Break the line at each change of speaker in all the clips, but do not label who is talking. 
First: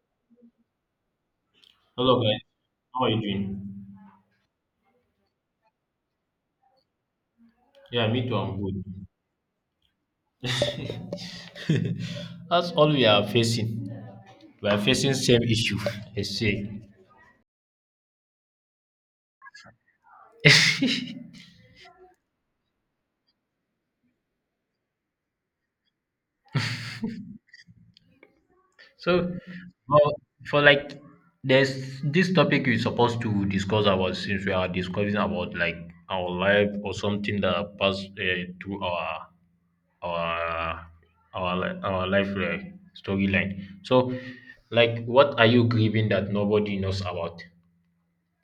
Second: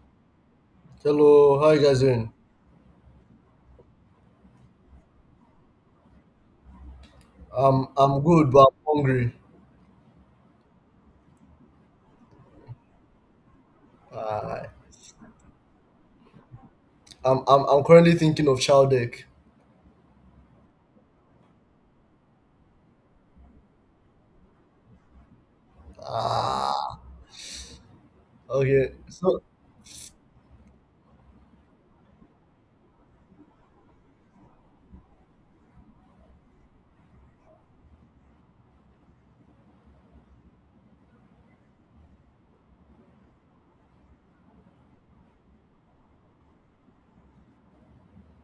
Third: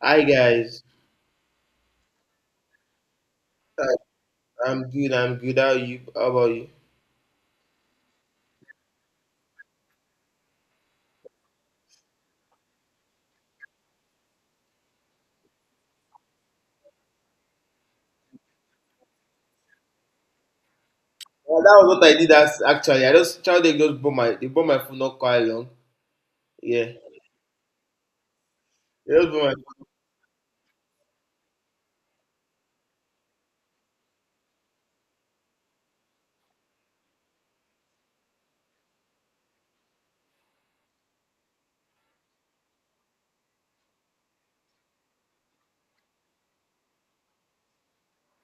Hi guys.
Hello, how you guys
Hello
doing?
guys, how are you
Uh,
doing?
I'm good. I'm good. How are you? How about you?
I'm
Yeah,
I'm
me too,
good, but
I'm
I'm
good.
hungry.
That's all we are facing.
Uh,
We are facing same issue, I say.
I'm currently thinking of child egg.
Well, that was what I did. As actually, I just tried to just bought my they bought my phone not quite long. Yeah,
Ah, okay.
so,
they just bought my
well, for like, there's this topic we're supposed to discuss about, since we are discussing about like our life or something that passed through our our our life storyline. So, like, what are you grieving that nobody knows about?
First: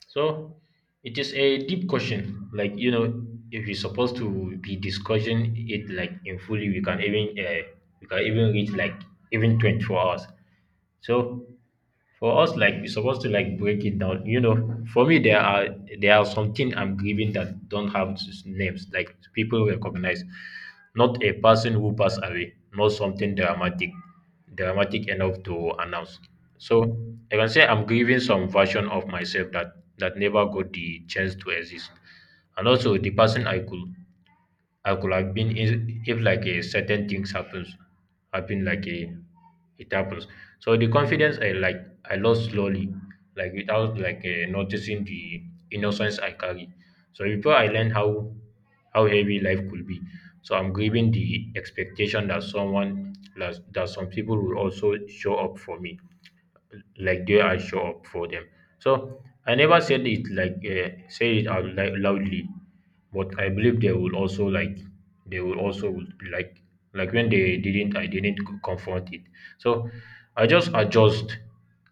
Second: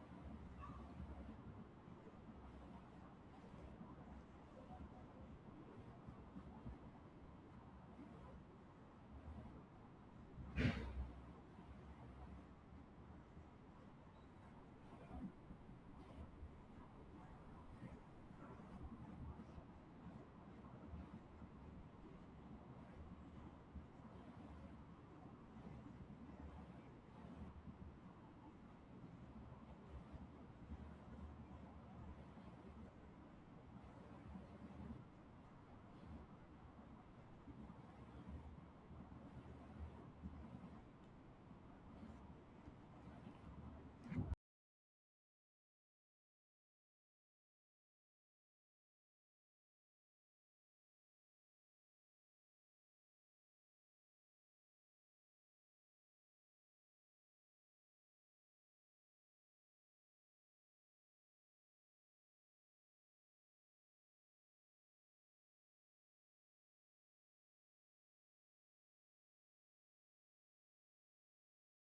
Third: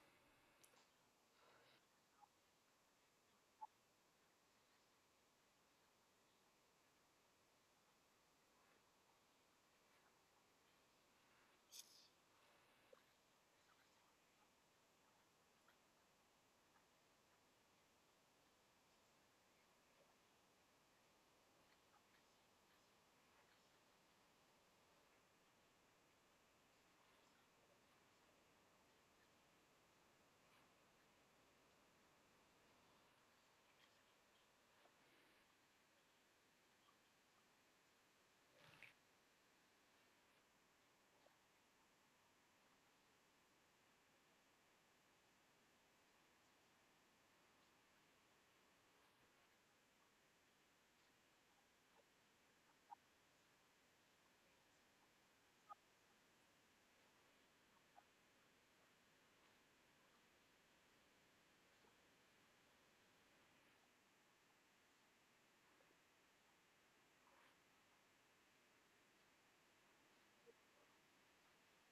So it is a deep question. Like you know, if you're supposed to be discussing it like in fully, we can even reach like even 24 hours. So for us, like we're supposed to like break it down. You know, for me there are some things I'm grieving that don't have names, like people recognize. Not a person who passed away, not something dramatic, dramatic enough to announce. So I can say I'm grieving some version of myself that never got the chance to exist. And also the person I could have been if like a certain things happen like a it happens. So the confidence I I lost slowly, like without noticing the innocence I carry. So before I learned how heavy life could be, so I'm grieving the expectation that that some people will also show up for me, like they are show up for them. So I never said it like say it out loudly, but I believe they will also like they will also would be like when they didn't I didn't confront it. So I just adjust,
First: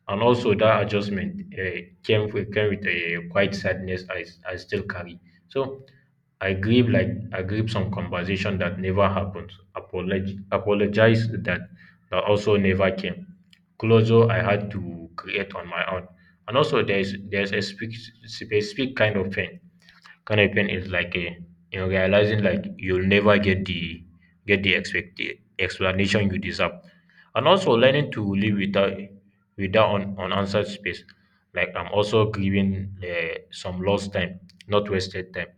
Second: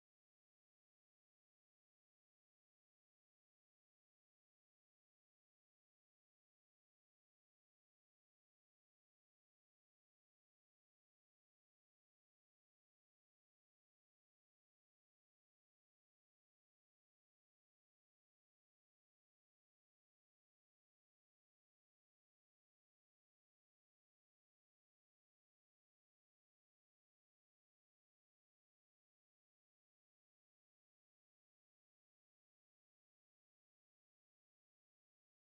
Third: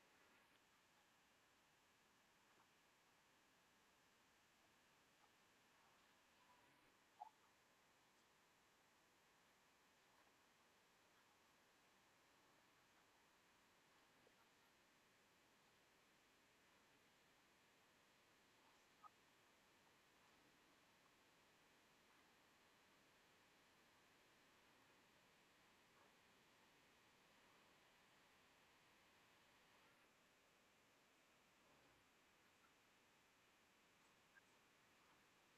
and also that adjustment came with a quite sadness I still carry. So I grieve I grieve some conversation that never happened. Apologize that that also never came. Closure I had to create on my own. And also there's a specific, specific kind of pain is like a you know, realizing like you'll never get the explanation you deserve, and also learning to live without unanswered space. Like I'm also grieving some lost time, not wasted time,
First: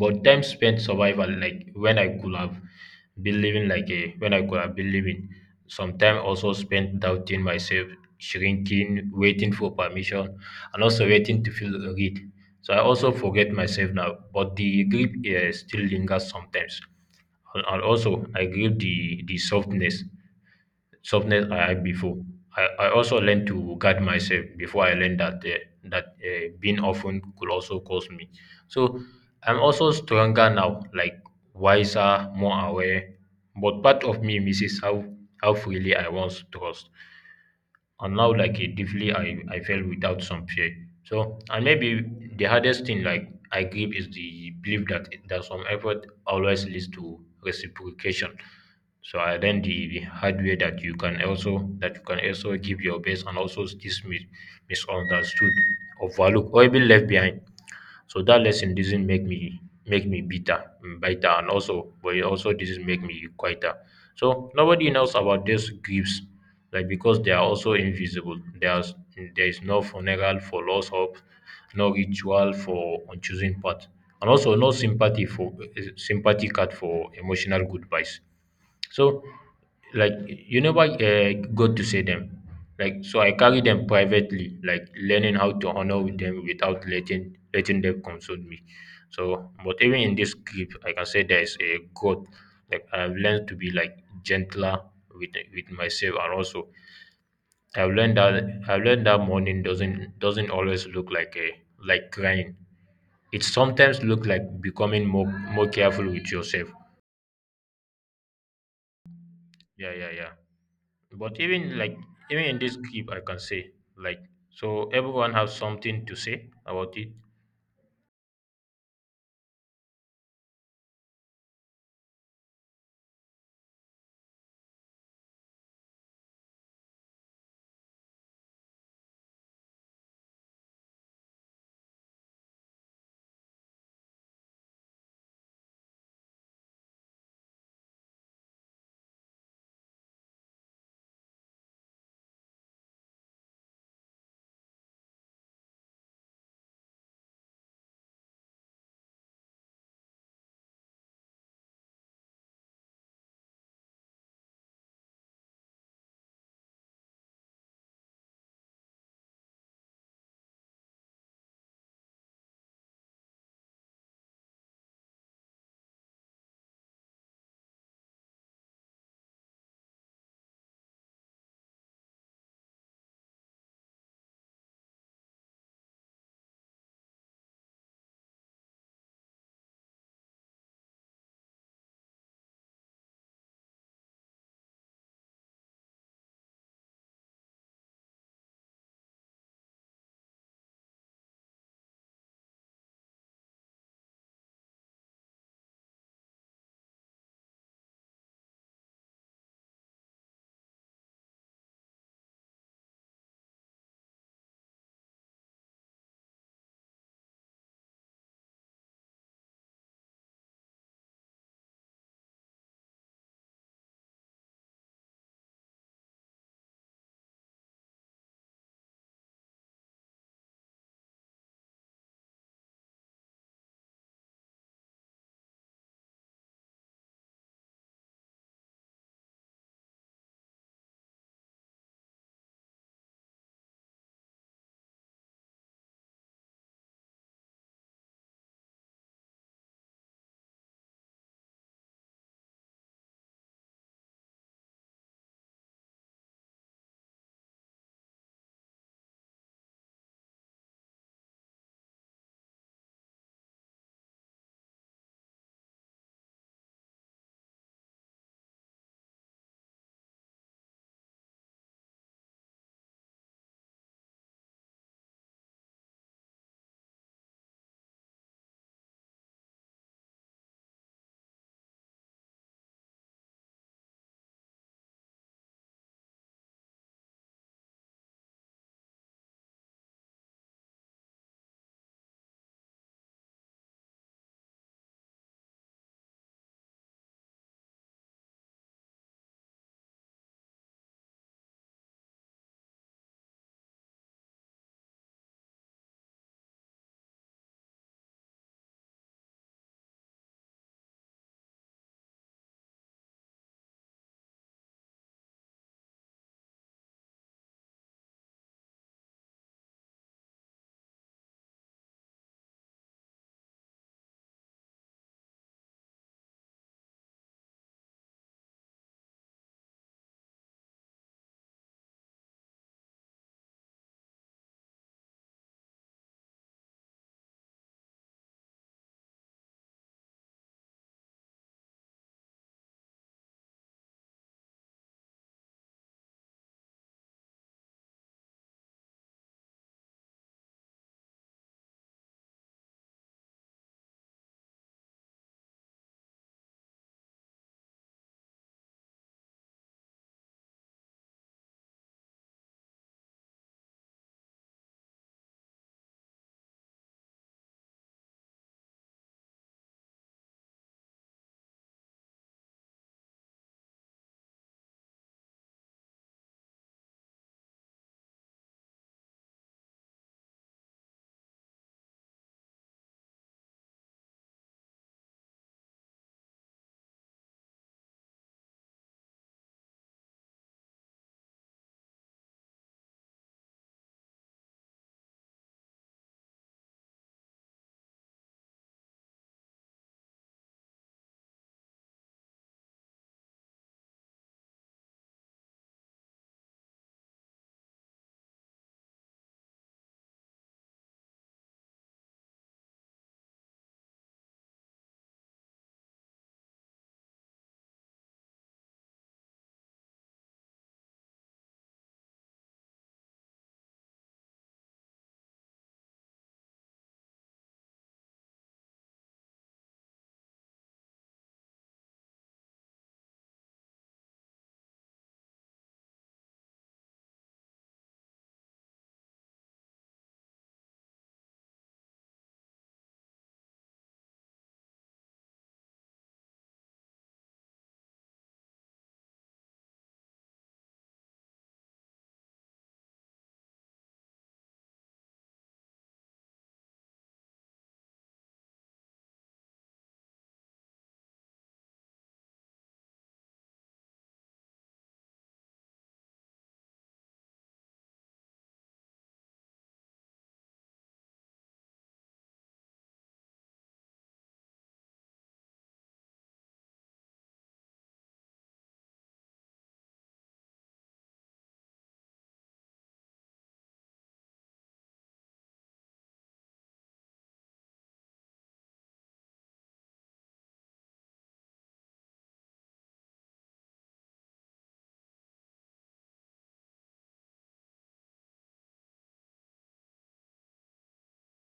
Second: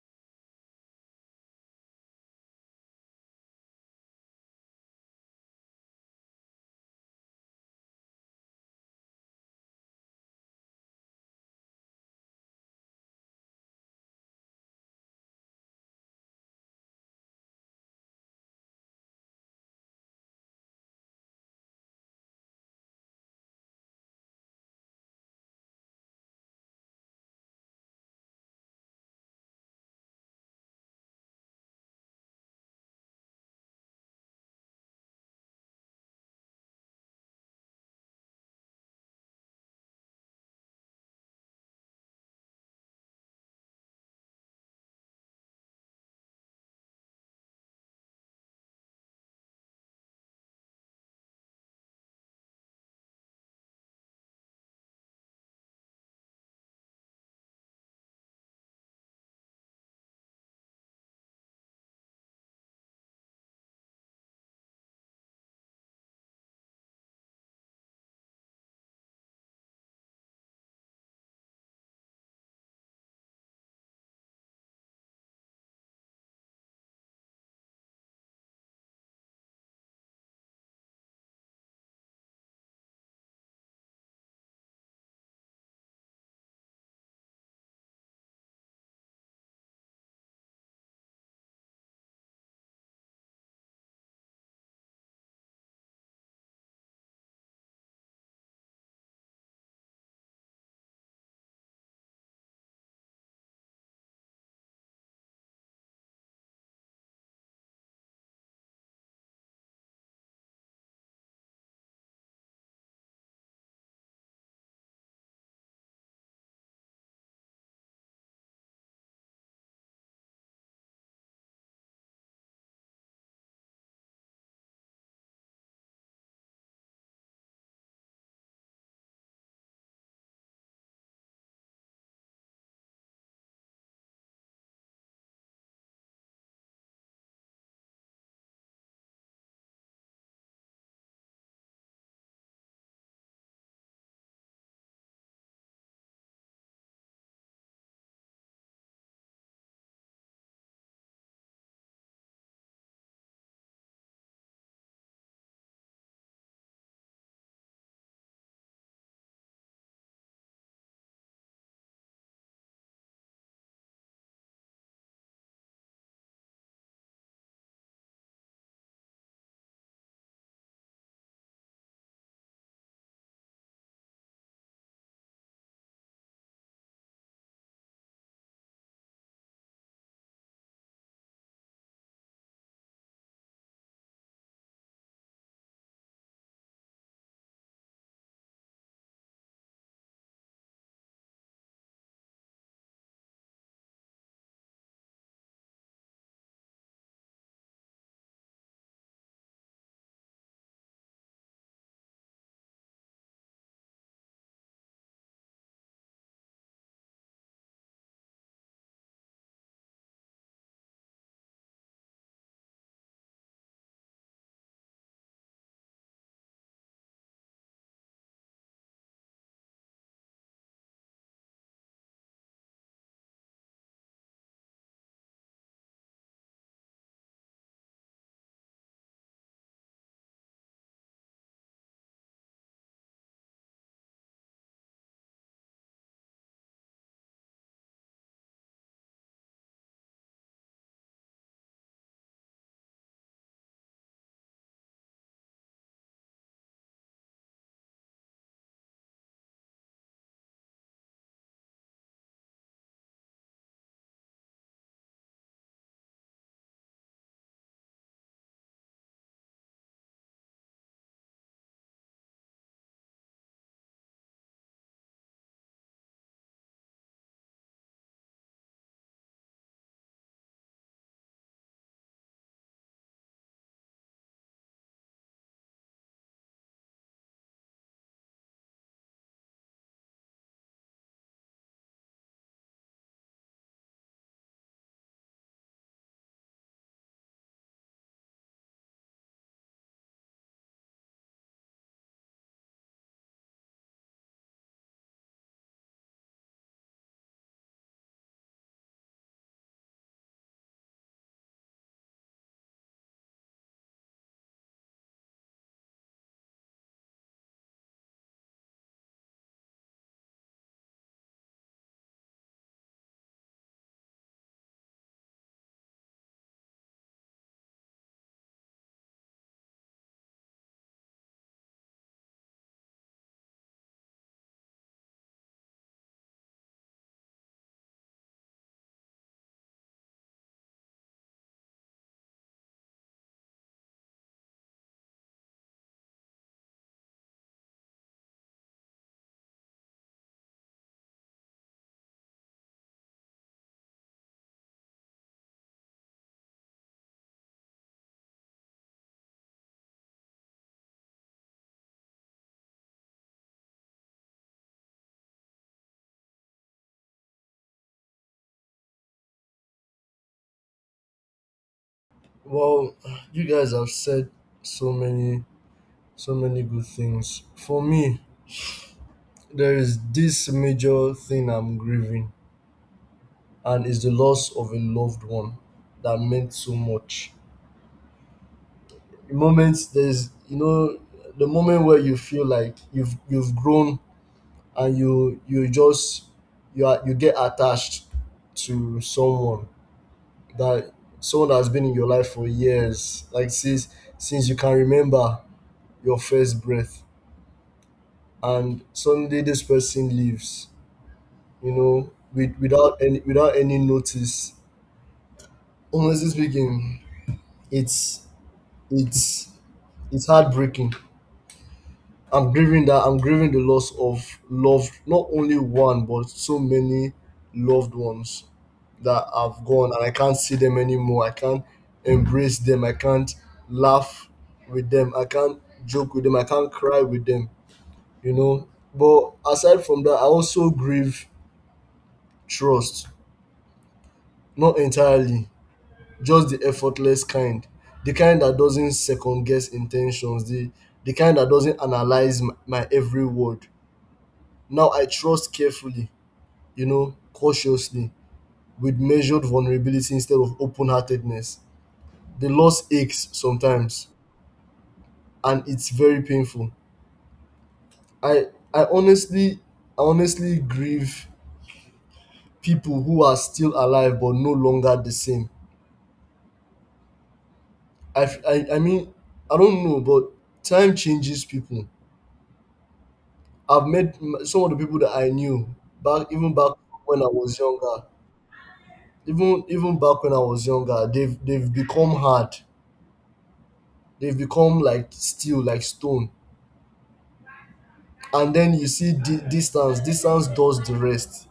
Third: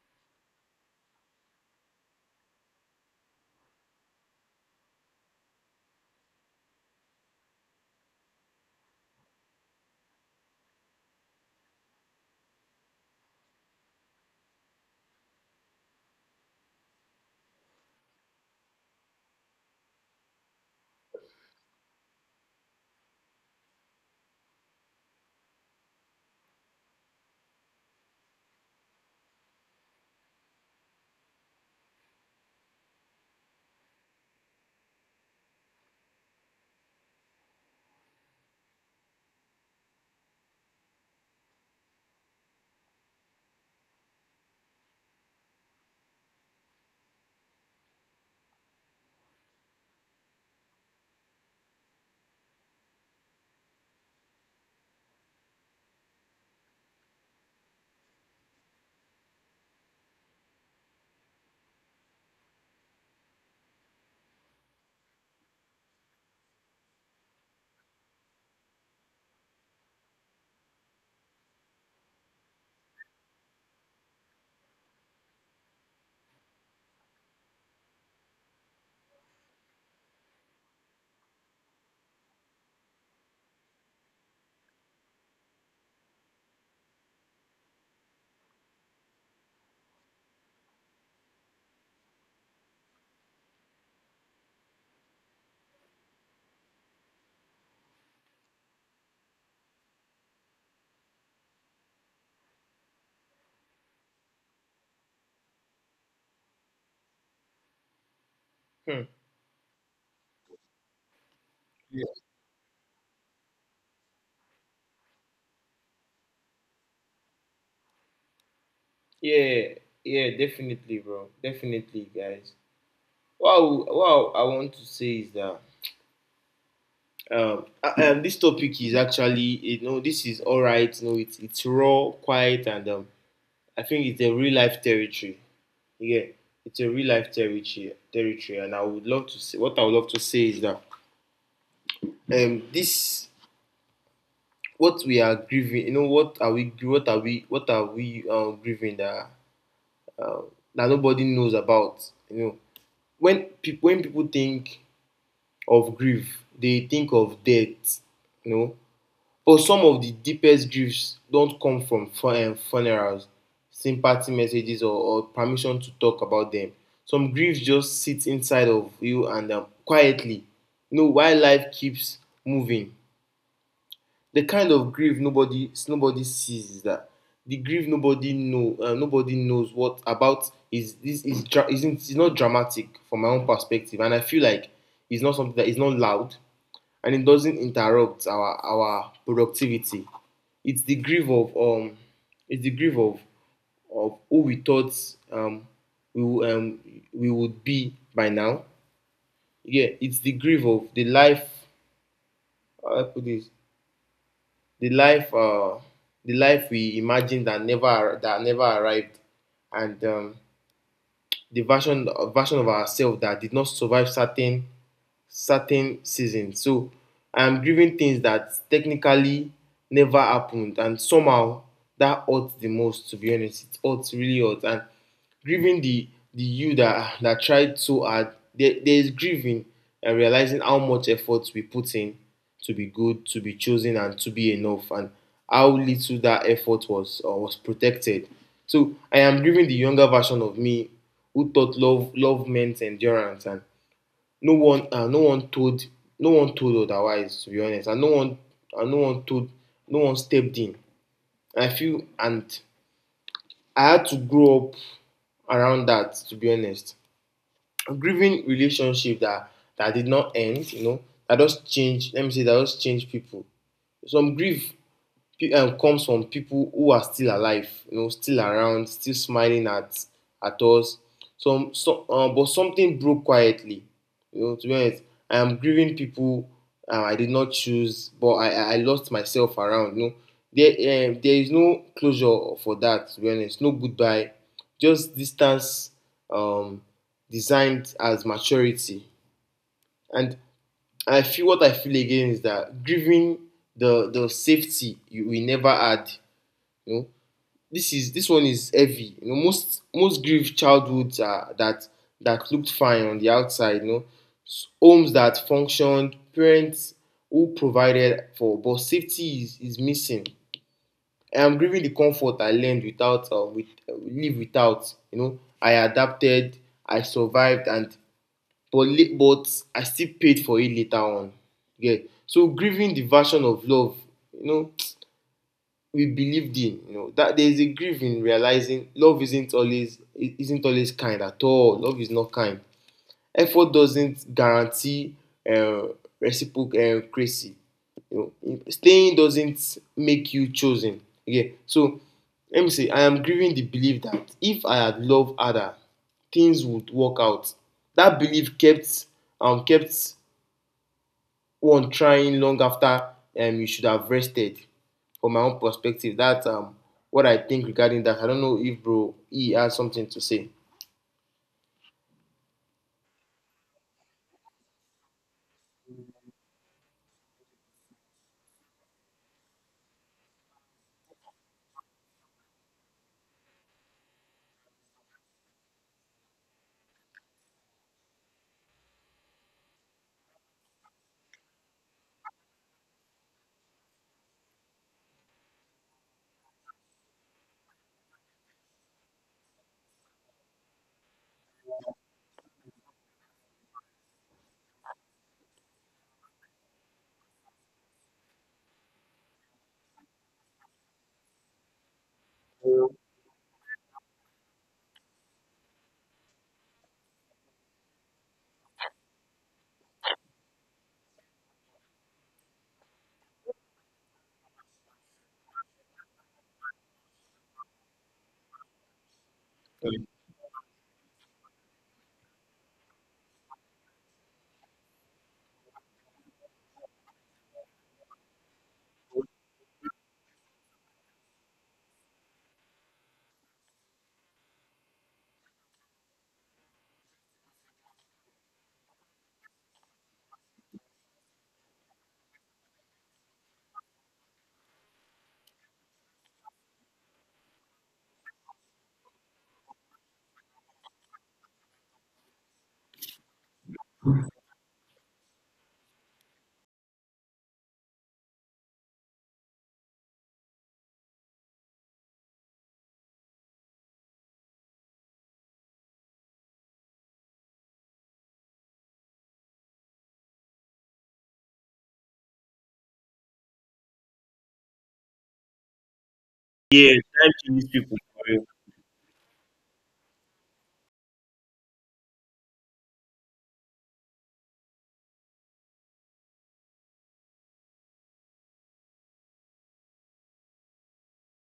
but time spent survival, like when I could have been living, like a when I could have been living, some time also spent doubting myself, shrinking, waiting for permission, and also waiting to feel read. So I also forget myself now, but the grip still lingers sometimes. And also, I grieve the softness I had before. I also learned to guard myself before I learned that that being often could also cause me. So I'm also stronger now, like wiser, more aware. But part of me misses how freely I once trust, and now like a deeply I felt without some fear. So and maybe the hardest thing like I give is the belief that some effort always leads to reciprocation. So I learned the hard way that you can also give your best and also this misunderstood, overlooked, or even left behind. So that lesson doesn't make me bitter, and also, but it also doesn't make me quieter. So nobody knows about these griefs, like because they are also invisible. There is no funeral for lost hope, no ritual for choosing path, and also no sympathy for sympathy card for emotional goodbyes. So, like you never got to see them. Like so, I carry them privately, like learning how to honor with them without letting them console me. So, but even in this clip, I can say there is a growth. Like I've learned to be like gentler with myself, and also I've learned that mourning doesn't always look like a like crying. It sometimes look like becoming more more careful with yourself.
hmm.
Yeah, yeah, yeah. But even like
Yeah,
even in this clip I can say, like, so everyone has something to say about it.
yeah yeah definitely bro, definitely guys. Wow, I want to say is that this topic is actually, you know, this is all right, you know, it's raw, quiet, and I think it's a real life territory. Yeah, it's a real life territory, and I would love to say, what I would love to say is that this, what we are grieving, you know, what are we grieving that uh, that nobody knows about, you know. When people think of grief, they think of death, you know. But some of the deepest griefs don't come from funerals, sympathy messages, or permission to talk about them. Some griefs just sit inside of you and quietly, you know, while life keeps moving. The kind of grief nobody sees is that the grief nobody knows what about, is this is dra- isn't it's not dramatic from my own perspective, and I feel like it's not something that is not loud, and it doesn't interrupt our productivity. It's the grief of it's the grief of of who we thought um we wo- um we would be by now. Yeah, it's the grief of the life, how do I put this, the life uh, the life we imagined, that never ar- that never arrived, and the version of ourselves that did not survive certain certain seasons. So I'm grieving things that technically never happened, and somehow that hurts the most. To be honest, it hurts, really hurts. And grieving the you that tried so hard. There is grieving and realizing how much effort we put in to be good, to be chosen, and to be enough, and how little that effort was protected. So I am grieving the younger version of me who thought love meant endurance, and no one uh, no one told no one told otherwise, to be honest, and no one told, no one stepped in, I feel, and I had to grow up around that, to be honest. A grieving relationship that that did not end, you know, that just changed. Let me say that just changed people. Some grief comes from people who are still alive, you know, still around, still smiling at us. Some But something broke quietly. You know, to be honest, I am grieving people I did not choose, but I lost myself around. You know, there is no closure for that. To be honest, no goodbye, just distance, um, designed as maturity. And I feel what I feel again is that grieving the safety you, we never had, you know. This is, this one is heavy. You know, most most grief childhoods are that that looked fine on the outside. You know, homes that functioned, parents who provided for, but safety is missing. I am grieving the comfort I learned without with live without. You know, I adapted, I survived, and but I still paid for it later on. Yeah. So grieving the version of love, you know, we believed in. You know that there is a grief in realizing love isn't always kind at all. Love is not kind. Effort doesn't guarantee uh, reciprocity. You know, staying doesn't make you chosen. Okay, so let me say I am grieving the belief that if I had loved harder, things would work out. That belief kept kept one trying long after you should have rested. From my own perspective, that's what I think regarding that. I don't know if bro E has something to say.
well, you guys have said so many so many good things. For me, there is this major thing I'm grieving, and it's the loss of a loved one that meant so much. Moments there's you know the moment where you feel like you've grown and you just you are you get attached to that someone that has been in your life for years, like since you can remember your first breath, and suddenly this person leaves, you know, without any notice. Honestly speaking, it's it's it's heartbreaking. I'm grieving the loss of loved, not only one but so many loved ones that have gone, and I can't see them anymore. I can't embrace them. I can't laugh with them. I can't joke with them. I can't cry with them. You know. But aside from that, I also grieve trust. Not entirely. Just the effortless kind. The kind that doesn't second guess intentions. The kind that doesn't analyze my every word. Now I trust carefully, you know, cautiously, with measured vulnerability instead of open heartedness. The loss aches sometimes, and it's very painful. I I honestly I honestly grieve people who are still alive but no longer the same. I, f- I mean, I don't know, but time changes people. I've some of the people that I knew back, even back when I was
These people
younger.
for real.
Even back when I was younger, they've become hard. They've become like steel, like stone. And then you see distance. Distance does the rest.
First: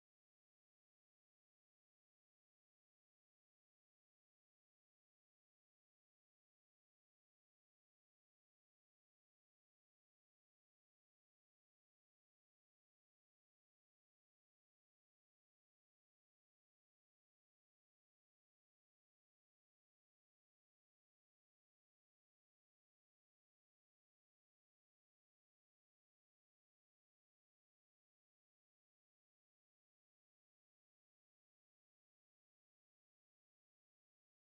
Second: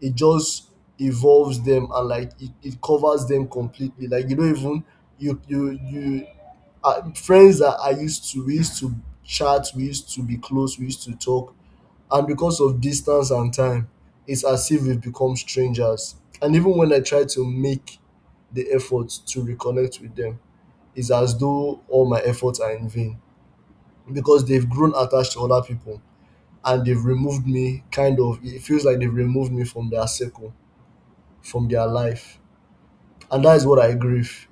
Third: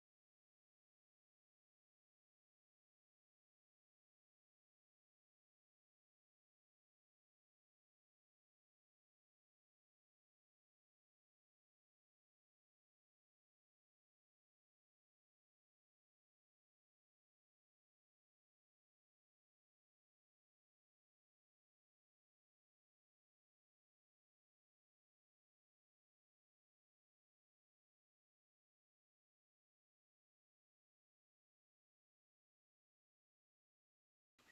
It just evolves them, and like it covers them completely. Like you don't even you you you friends that I used to we used to chat, we used to be close, we used to talk, and because of distance and time, it's as if we've become strangers. And even when I try to make the effort to reconnect with them, it's as though all my efforts are in vain, because they've grown attached to other people and they've removed me, kind of it feels like they've removed me from their circle, from their life. And that is what I grieve,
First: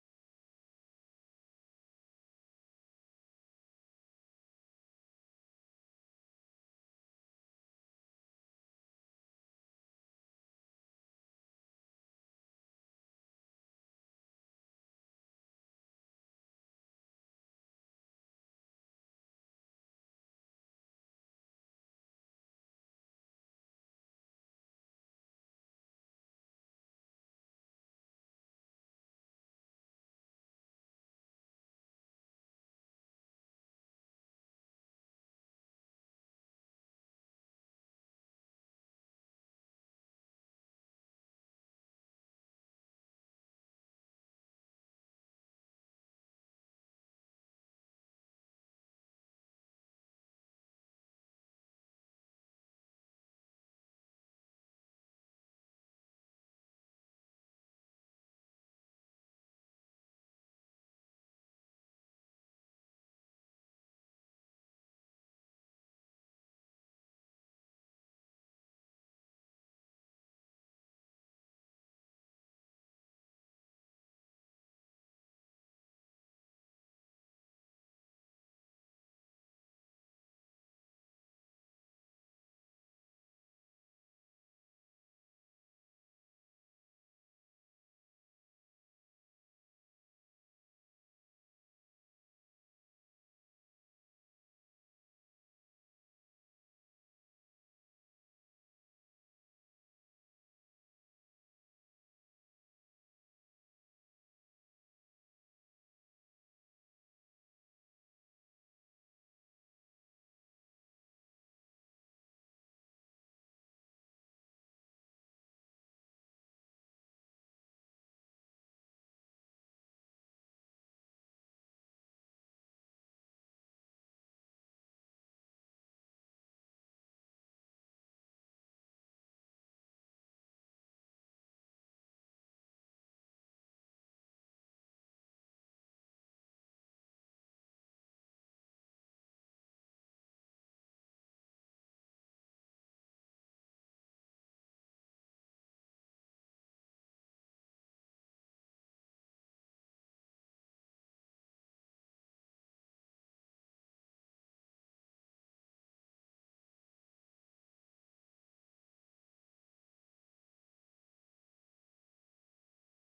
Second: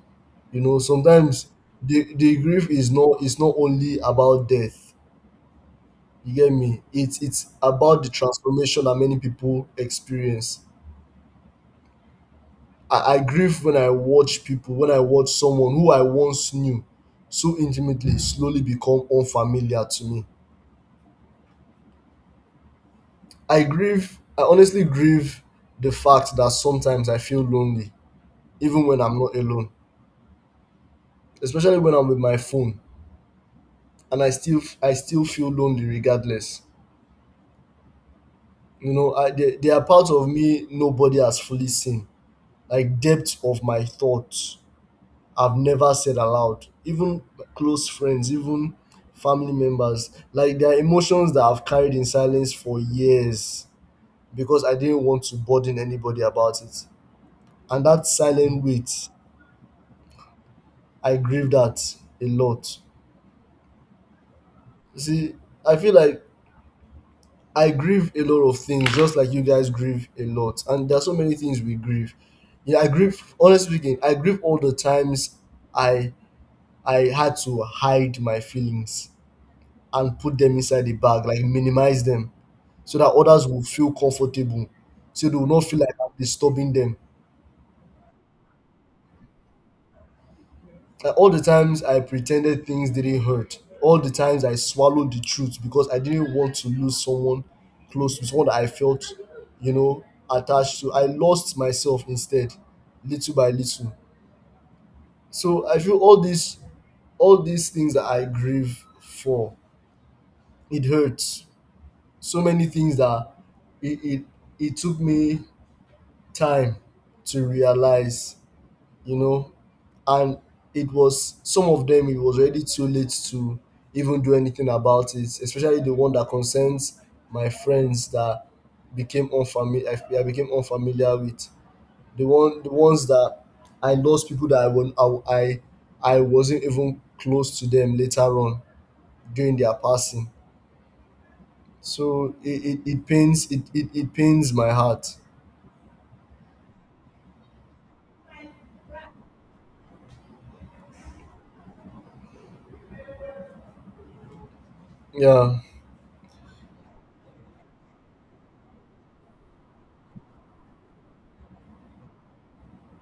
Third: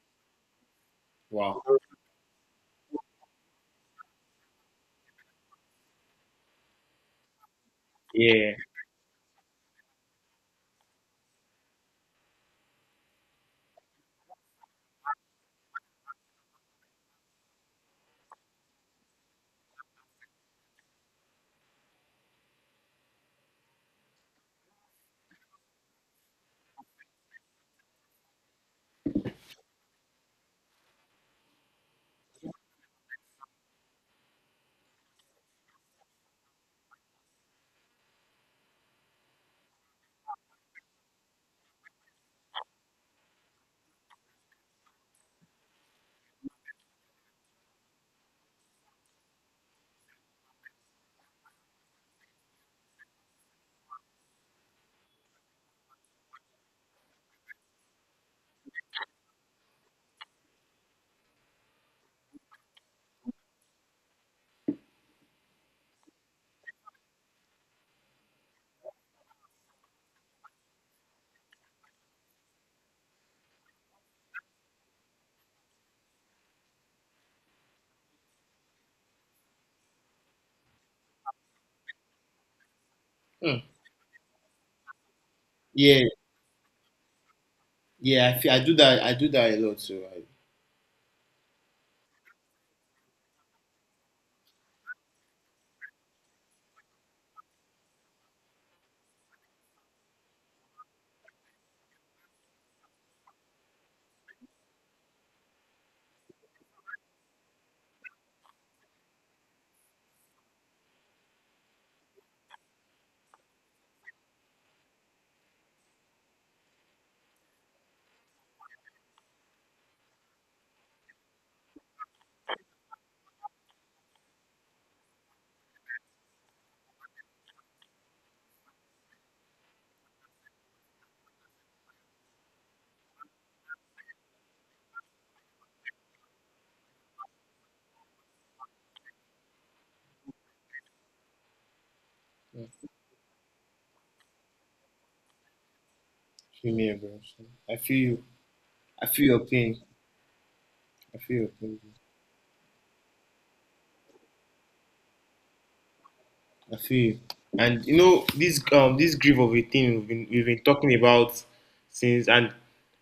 you know. Sometimes
Wow.
the grief is not, it's not only about death, you get me. It's about the
Yeah.
transformation that many people experience. I grieve when I watch people, when I watch someone who I once knew so intimately slowly become unfamiliar to me. I grieve, I honestly grieve the fact that sometimes I feel lonely, even when I'm not alone, especially when I'm with my phone, and I still feel lonely regardless. They are parts of me nobody has fully seen, like depths of my thoughts I've never said aloud, even close friends, even family members. Like there are emotions that I've carried in silence for years because I didn't want to burden anybody about it, and that silent weight, I grieve that a lot. You see, I feel like I grieve a lot of things, just like you guys grieve a lot. And there are so many things we grieve. Yeah, I grieve. Honestly speaking, I grieve all the times I I had to hide my feelings and put them inside the bag, like minimize them, so that others
Mm.
will feel comfortable, so they will not feel like
Yeah,
I'm disturbing them.
yeah, I feel I do that. I do that a lot too. I,
All the times I pretended things didn't hurt. All the times I swallowed the truth because I didn't want to lose someone close, to someone that I felt, you know, attached to. I lost myself instead, little by little. So I feel all these things that I grieve for, it hurts. So many things that it it, it took me time to realize, you know. And it was, some of them it was already too late to even do anything about it, especially the one that concerns my friends that became unfamiliar. I became unfamiliar with the ones that I lost, people that I won I wasn't even close to them later on during their passing. So
mm,
it pains, it pains my heart.
feel me, bro. So I feel you. I feel your pain. I feel your pain.
Yeah,
I feel you. And you know this this grief of a thing we've been talking about since, and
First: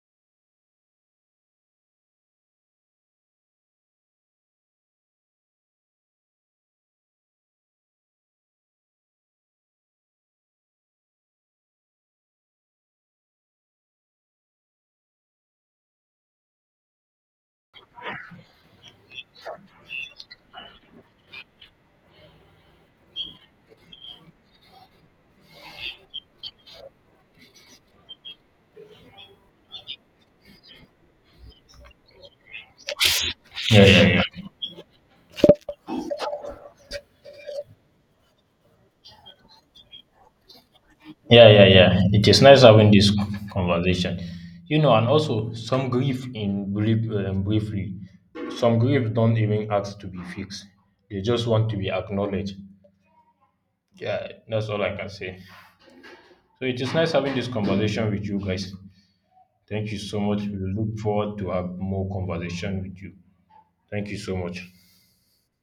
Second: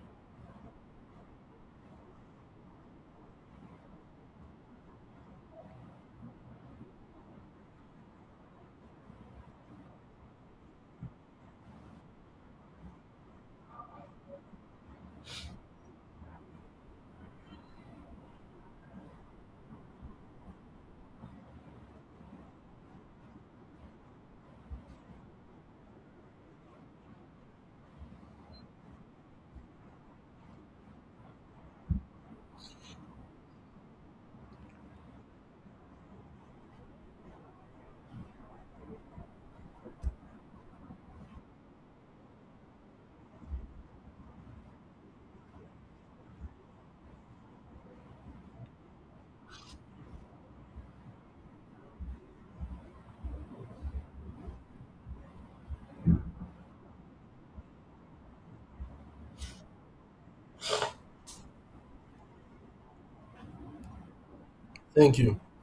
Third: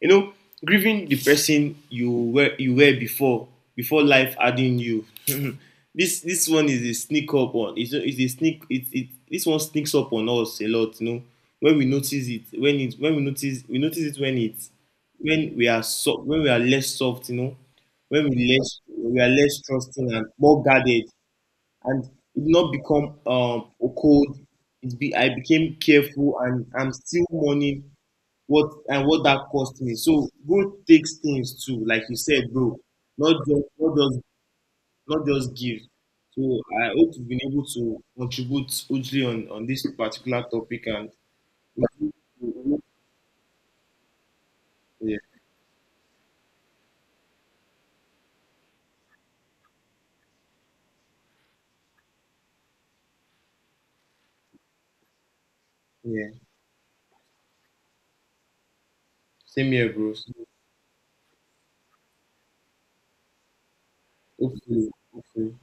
you know, grieving the person you were before before life adding you. This one is a sneak up on. It's a sneak. It This one sneaks up on us a lot. You know when we notice it, when it, when we notice it when it's, when we are soft, when we are less soft. You know, when we less we are less trusting and more guarded, and it did not become a cold. It be I became careful, and I'm still mourning what that cost me. So growth takes things too, like you said, bro. Not just
Yeah,
not just
yeah, yeah.
not just give. So I hope you've been able to contribute hugely on this particular topic, and
Yeah, yeah, yeah. It is nice having this conversation. You know, and
yeah,
also some grief in brief, briefly, some grief don't even ask to be fixed. They just want to be acknowledged. Yeah, that's all I can say.
yeah,
So it is nice having this conversation with you guys.
same here,
Thank you
bro.
so
So,
much. We look forward to have more conversation with you. Thank you so much.
hopefully,
thank you.
hopefully.